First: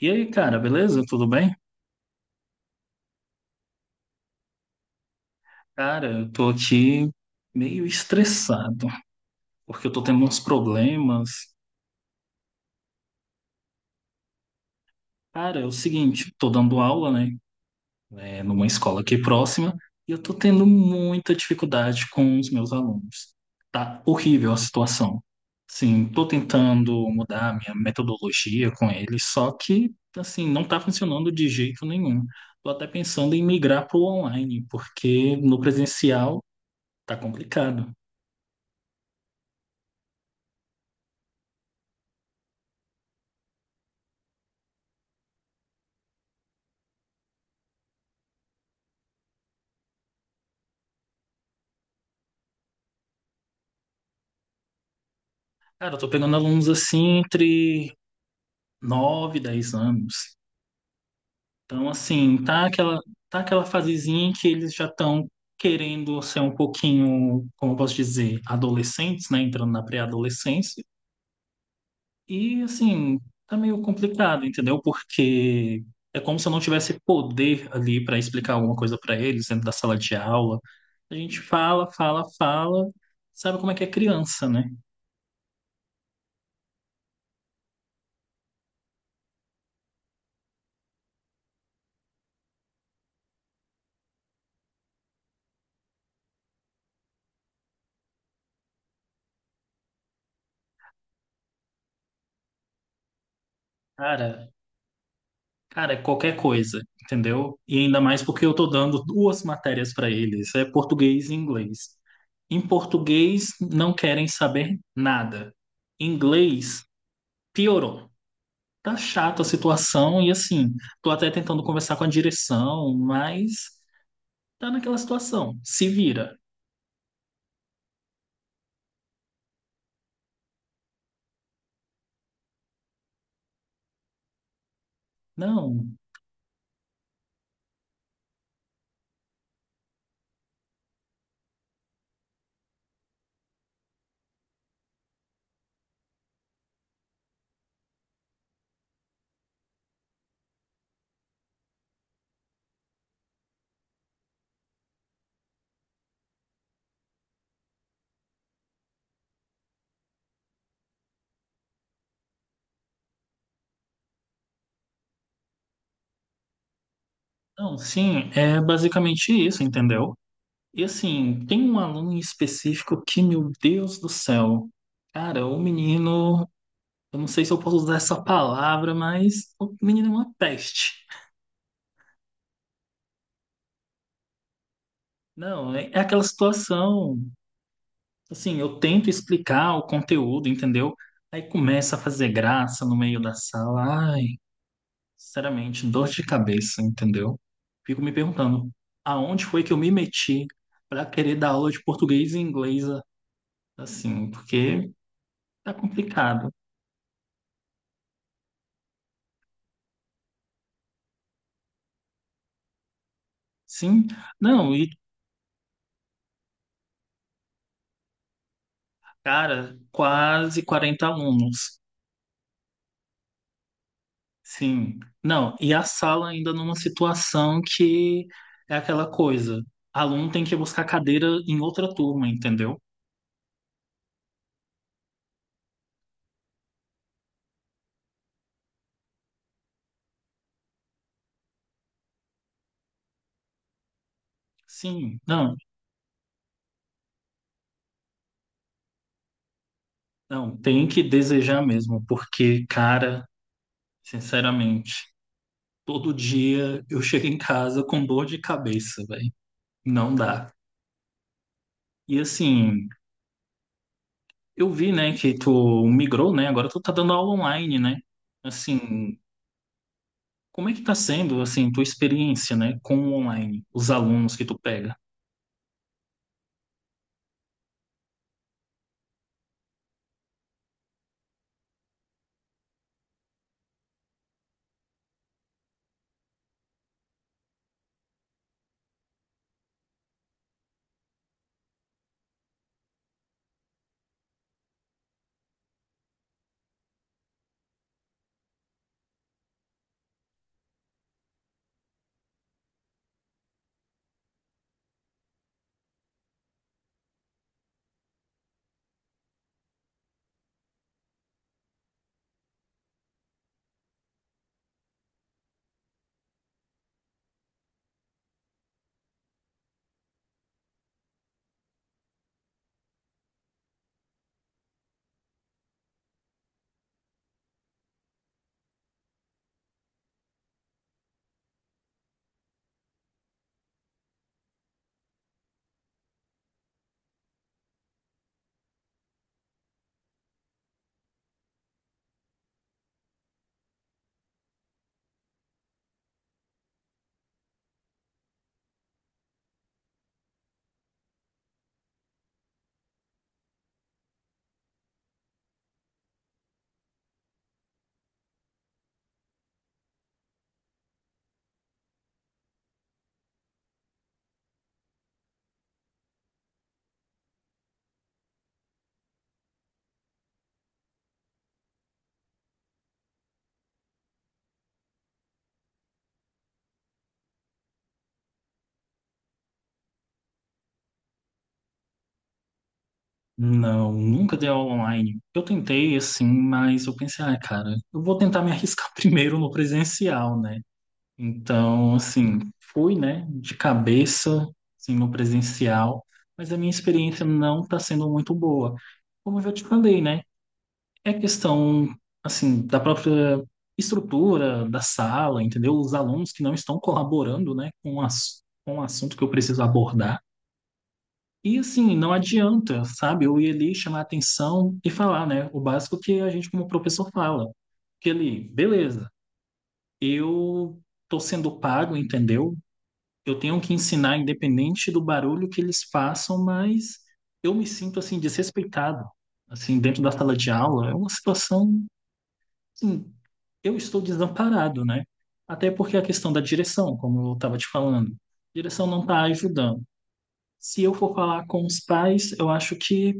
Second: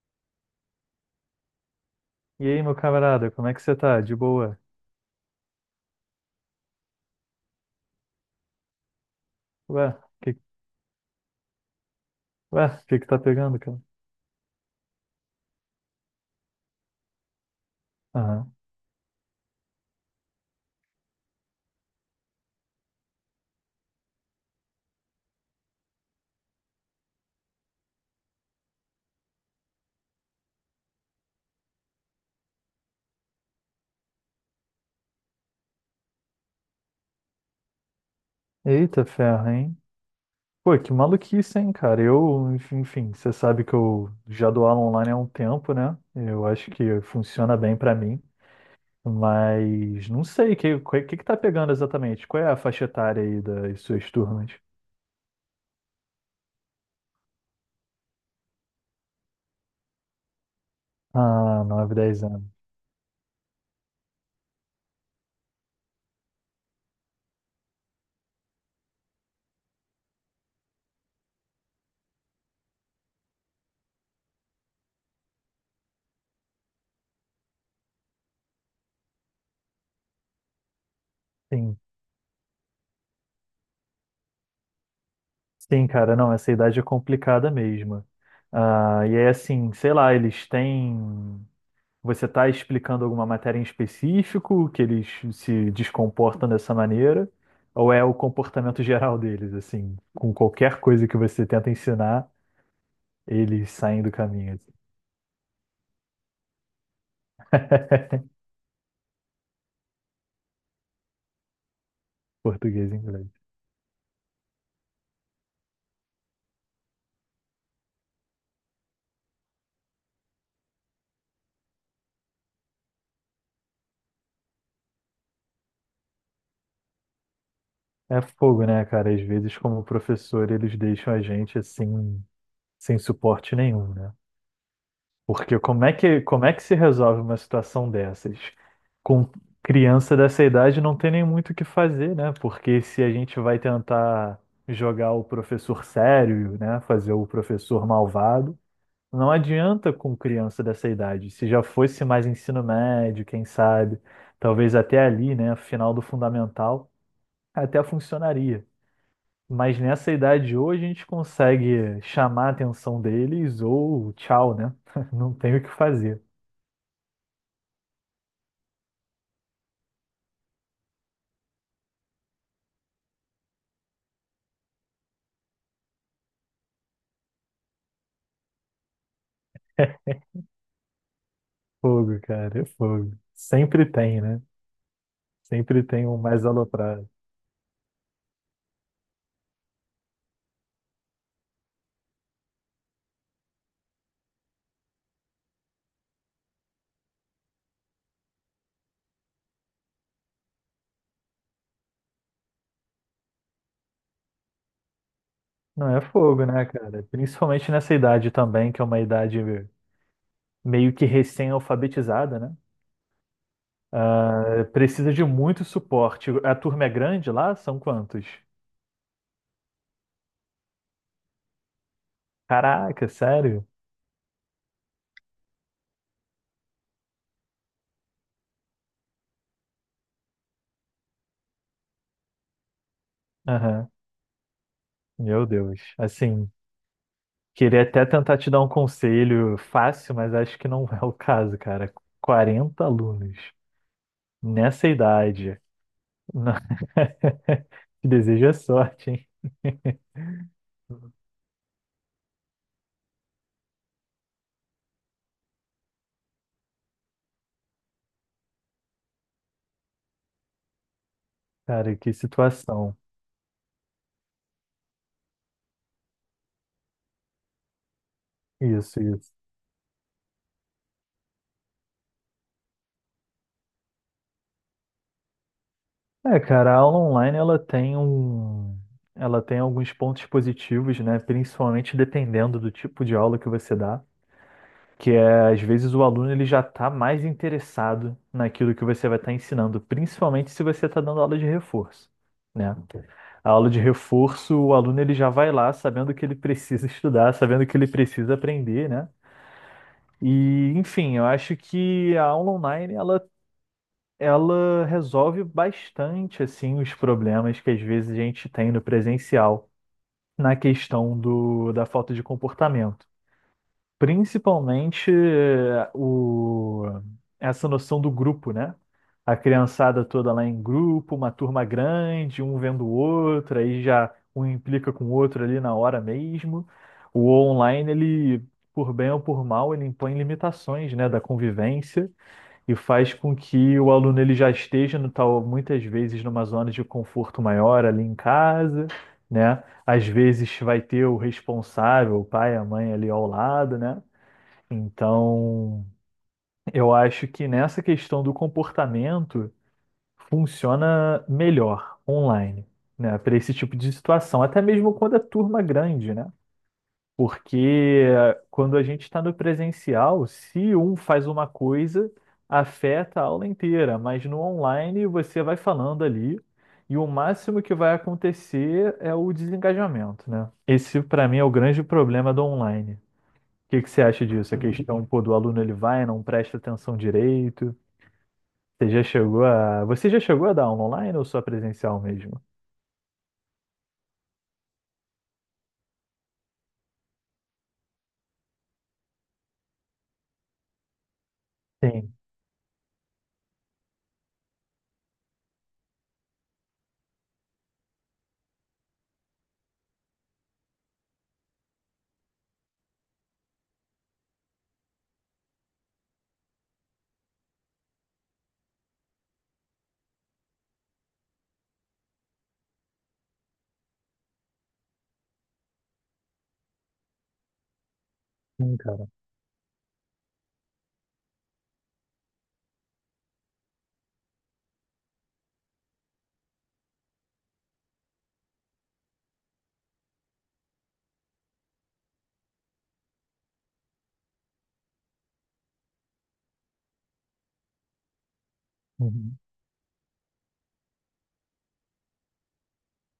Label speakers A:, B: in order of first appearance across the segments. A: E aí, cara, beleza? Tudo bem?
B: E aí, meu camarada, como é que você tá? De boa?
A: Cara, eu tô aqui meio estressado, porque eu
B: Ué,
A: tô tendo
B: que,
A: uns problemas.
B: que tá pegando, cara?
A: Cara, é o seguinte, tô dando aula, né,
B: Aham.
A: numa escola aqui próxima, e eu tô tendo muita dificuldade com os meus alunos. Tá horrível a situação. Sim, tô tentando mudar a minha metodologia com eles, só que, assim, não tá funcionando de jeito nenhum. Tô até pensando em migrar pro online, porque no presencial tá complicado.
B: Eita ferro, hein? Pô, que maluquice, hein, cara? Enfim, você sabe que eu já dou aula online há um tempo, né? Eu acho que funciona bem pra mim, mas não sei, o que que tá pegando exatamente? Qual é a faixa etária aí das suas turmas?
A: Cara, eu tô pegando alunos assim entre 9 e 10 anos.
B: Ah,
A: Então,
B: nove dez
A: assim,
B: anos.
A: tá aquela fasezinha em que eles já estão querendo ser um pouquinho, como eu posso dizer, adolescentes, né? Entrando na pré-adolescência. E, assim, tá meio complicado, entendeu? Porque é como se eu não tivesse poder ali para explicar alguma coisa para eles dentro da sala de aula. A gente
B: Sim,
A: fala, fala, fala, sabe como é que é criança, né?
B: sim, cara, não, essa idade é complicada mesmo. Ah, e é assim, sei lá, eles têm. Você está explicando alguma matéria em específico que eles se descomportam dessa maneira? Ou é o comportamento geral deles, assim, com qualquer coisa que você tenta ensinar, eles saem do
A: Cara,
B: caminho? Assim?
A: Cara, é qualquer coisa, entendeu? E ainda mais porque eu tô dando duas matérias para eles, é português e inglês. Em
B: Português e inglês.
A: português não querem saber nada. Em inglês piorou. Tá chata a situação e assim, tô até tentando conversar com a direção, mas tá naquela situação. Se vira.
B: É fogo, né, cara? Às vezes, como professor, eles deixam a gente assim, sem suporte nenhum, né? Porque
A: Não,
B: como é que se resolve uma situação dessas? Com criança dessa idade não tem nem muito o que fazer, né? Porque se a gente vai tentar jogar o professor sério, né? Fazer o professor malvado, não adianta com criança dessa idade. Se já fosse mais ensino médio, quem sabe, talvez até ali, né? Final do fundamental, até funcionaria. Mas nessa idade hoje a gente consegue chamar a atenção deles ou tchau, né? Não tem o que fazer.
A: não, sim, é basicamente isso, entendeu? E assim, tem um aluno em específico que, meu Deus do céu, cara, o menino. Eu não sei se eu posso usar essa palavra, mas o menino é uma peste.
B: Fogo, cara, é fogo. Sempre tem, né?
A: Não,
B: Sempre
A: é
B: tem um
A: aquela
B: mais aloprado.
A: situação. Assim, eu tento explicar o conteúdo, entendeu? Aí começa a fazer graça no meio da sala. Ai, sinceramente, dor de cabeça, entendeu? Fico me perguntando, aonde foi que eu me meti para querer dar aula de português e inglês assim? Porque tá
B: Não, é fogo,
A: complicado.
B: né, cara? Principalmente nessa idade também, que é uma idade meio que recém-alfabetizada, né?
A: Sim,
B: Ah,
A: não, e
B: precisa de muito suporte. A turma é grande lá? São quantos?
A: cara, quase 40 alunos.
B: Caraca, sério?
A: Sim. Não, e a sala ainda numa situação que é aquela coisa. Aluno tem que buscar cadeira em outra turma, entendeu?
B: Aham. Meu Deus. Assim, queria até tentar te dar um conselho fácil, mas acho que não é o caso, cara. 40 alunos nessa
A: Sim, não,
B: idade. Não. Te desejo a sorte, hein?
A: não, tem que desejar mesmo, porque, cara, sinceramente, todo dia eu chego em casa com dor de cabeça, velho. Não dá.
B: Cara, que
A: E assim,
B: situação.
A: eu vi, né, que tu migrou, né? Agora tu tá dando aula online, né?
B: Isso,
A: Assim,
B: isso.
A: como é que tá sendo, assim, tua experiência, né, com o online, os alunos que tu pega?
B: É, cara, a aula online ela tem alguns pontos positivos, né? Principalmente dependendo do tipo de aula que você dá, que é às vezes o aluno ele já está mais interessado naquilo que você vai estar ensinando, principalmente se você está dando aula de reforço, né? Ok. A aula de reforço, o aluno ele já vai lá sabendo que ele precisa estudar, sabendo que ele precisa aprender, né? E, enfim, eu acho que a aula online ela resolve bastante assim os problemas que às vezes a gente tem no presencial na questão da falta de comportamento. Principalmente essa noção do grupo, né? A criançada toda lá em grupo, uma turma grande, um vendo o outro, aí já um implica com o outro ali na hora mesmo. O online, ele, por bem ou por mal, ele impõe limitações, né, da convivência e faz com que o aluno ele já esteja no tal, muitas vezes numa zona de conforto maior ali em casa, né? Às vezes vai ter o responsável, o pai, a mãe ali ao lado, né? Então, eu acho que nessa questão do comportamento funciona melhor online, né, para esse tipo de situação, até mesmo quando é turma grande, né? Porque quando a gente está no presencial, se um faz uma coisa, afeta a aula inteira, mas no online você vai falando ali e o máximo que vai acontecer é o desengajamento, né? Esse, para mim, é o grande problema do online. O que que você acha disso? A questão, pô, do aluno ele vai, não presta atenção direito. Você já chegou a. Você já chegou a dar aula online ou só presencial mesmo?
A: Não, nunca dei aula online. Eu tentei, assim, mas eu pensei, ah, cara, eu vou tentar me arriscar primeiro no presencial, né? Então,
B: Sim,
A: assim, fui, né, de cabeça, assim, no presencial, mas a minha experiência não está sendo muito boa. Como eu já te falei, né? É questão, assim, da própria estrutura da sala, entendeu? Os alunos que não estão colaborando, né, com o assunto que eu preciso abordar. E assim, não adianta, sabe? Eu ia ali chamar atenção e falar, né? O básico que a gente, como professor, fala. Que ali,
B: sim,
A: beleza,
B: cara.
A: eu tô sendo pago, entendeu? Eu tenho que ensinar, independente do barulho que eles façam, mas eu me sinto, assim, desrespeitado. Assim, dentro da sala de aula, é uma situação, assim, eu estou desamparado, né? Até porque a questão da direção, como eu estava te falando, a direção não está
B: Uhum.
A: ajudando. Se eu for falar com os pais, eu acho que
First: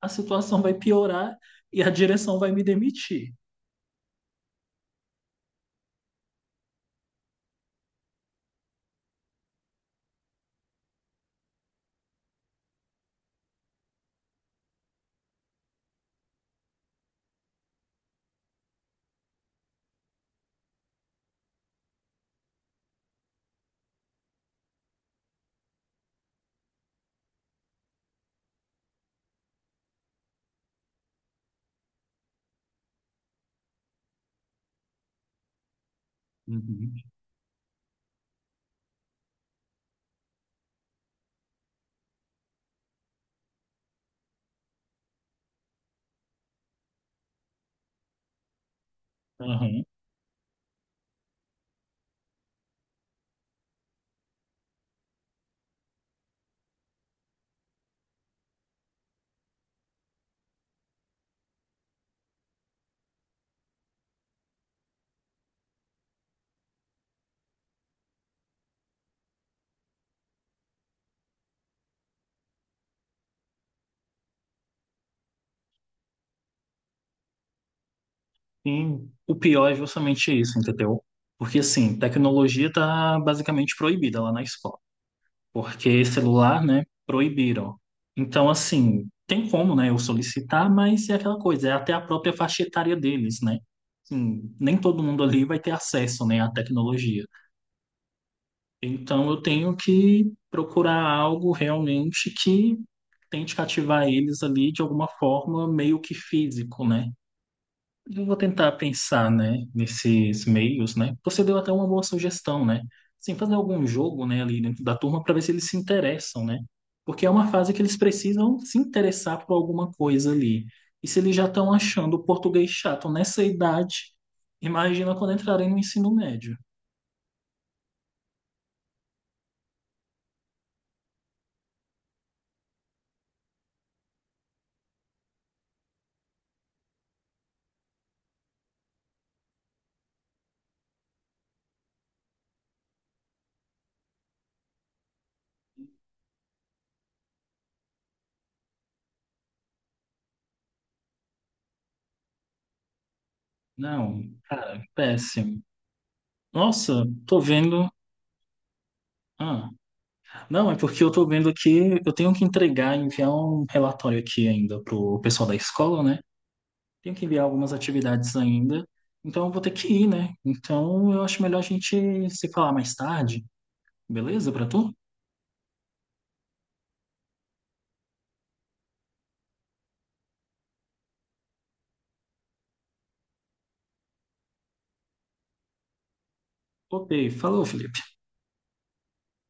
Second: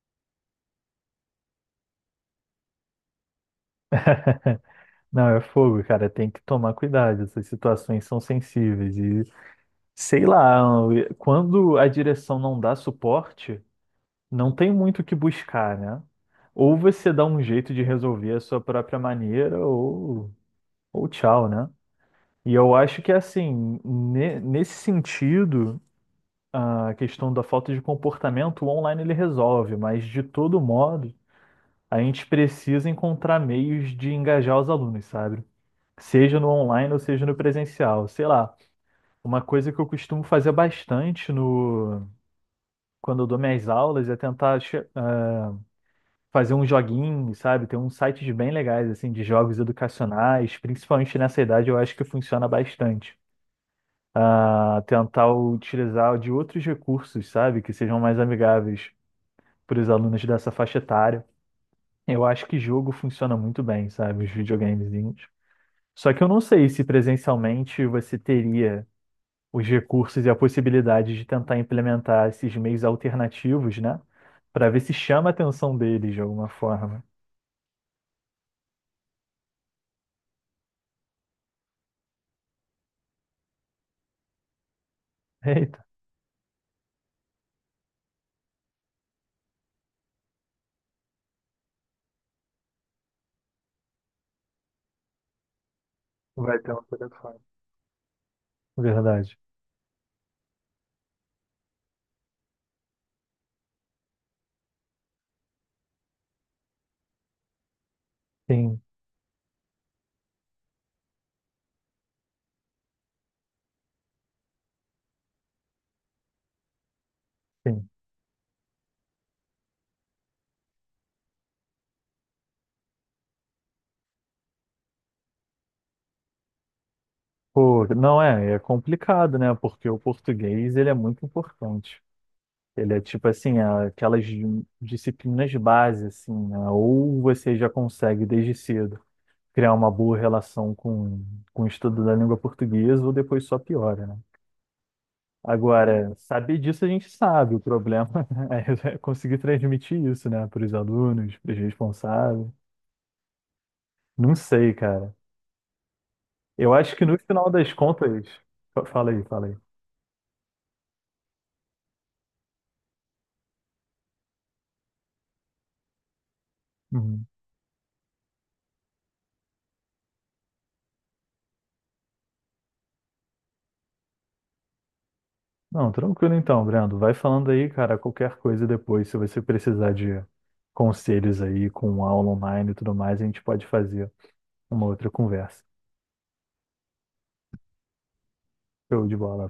A: a situação vai piorar e a direção vai me demitir.
B: Não, é fogo, cara. Tem que tomar cuidado. Essas situações são sensíveis. E sei lá, quando a direção não dá suporte, não tem muito o que buscar, né? Ou você dá um jeito de resolver a sua própria maneira, ou tchau, né? E eu acho que assim, nesse sentido. A questão da falta de comportamento, o online ele resolve, mas de todo modo, a gente precisa encontrar meios de engajar os alunos, sabe? Seja no online ou
A: Uhum.
B: seja no presencial. Sei lá, uma coisa que eu costumo fazer bastante no quando eu dou minhas aulas é tentar fazer um joguinho, sabe? Tem uns sites bem legais assim de jogos
A: Aham.
B: educacionais, principalmente nessa idade, eu acho que funciona bastante. Ah, tentar utilizar de outros recursos, sabe? Que sejam mais amigáveis para os alunos dessa faixa etária. Eu acho que jogo funciona muito bem, sabe? Os videogamezinhos. Só que eu não sei se presencialmente você teria os recursos e a possibilidade de tentar implementar esses meios alternativos, né? Para ver se chama a atenção deles de alguma forma.
A: E o pior é justamente isso, entendeu? Porque, assim, tecnologia tá basicamente proibida lá na escola.
B: Eita,
A: Porque celular, né, proibiram. Então, assim, tem como, né, eu solicitar, mas é aquela coisa, é até a própria faixa etária deles, né? Assim, nem todo mundo ali vai ter acesso, né, à
B: vai ter um
A: tecnologia.
B: telefone.
A: Então
B: Verdade.
A: eu tenho que procurar algo realmente que tente cativar eles ali de alguma forma, meio que físico, né? Eu vou tentar
B: Sim,
A: pensar, né, nesses meios, né? Você deu até uma boa sugestão, né? Sim, fazer algum jogo, né, ali dentro da turma para ver se eles se interessam, né? Porque é uma fase que
B: sim.
A: eles precisam se interessar por alguma coisa ali. E se eles já estão achando o português chato nessa idade, imagina quando entrarem no ensino médio.
B: Pô, não é, é complicado, né? Porque o português ele é muito importante. Ele é tipo assim, aquelas disciplinas base, assim, né? Ou você já consegue desde cedo criar uma boa relação com o estudo da língua portuguesa, ou depois só piora, né? Agora, saber disso a gente sabe, o problema é conseguir transmitir isso, né, para os alunos, para os responsáveis.
A: Não,
B: Não sei,
A: cara,
B: cara.
A: péssimo.
B: Eu acho
A: Nossa,
B: que no
A: tô
B: final das
A: vendo.
B: contas. Fala aí, fala aí.
A: Ah, não, é porque eu tô vendo aqui, eu tenho que entregar, enviar um relatório aqui ainda pro pessoal da escola, né? Tenho que
B: Uhum.
A: enviar algumas atividades ainda, então eu vou ter que ir, né? Então eu acho melhor a gente se falar mais tarde, beleza pra tu?
B: Não, tranquilo então, Brando. Vai falando aí, cara, qualquer coisa depois, se você precisar de conselhos aí com aula online e tudo mais, a gente pode fazer uma outra conversa.
A: Ok, falou, Felipe.
B: Show de bola.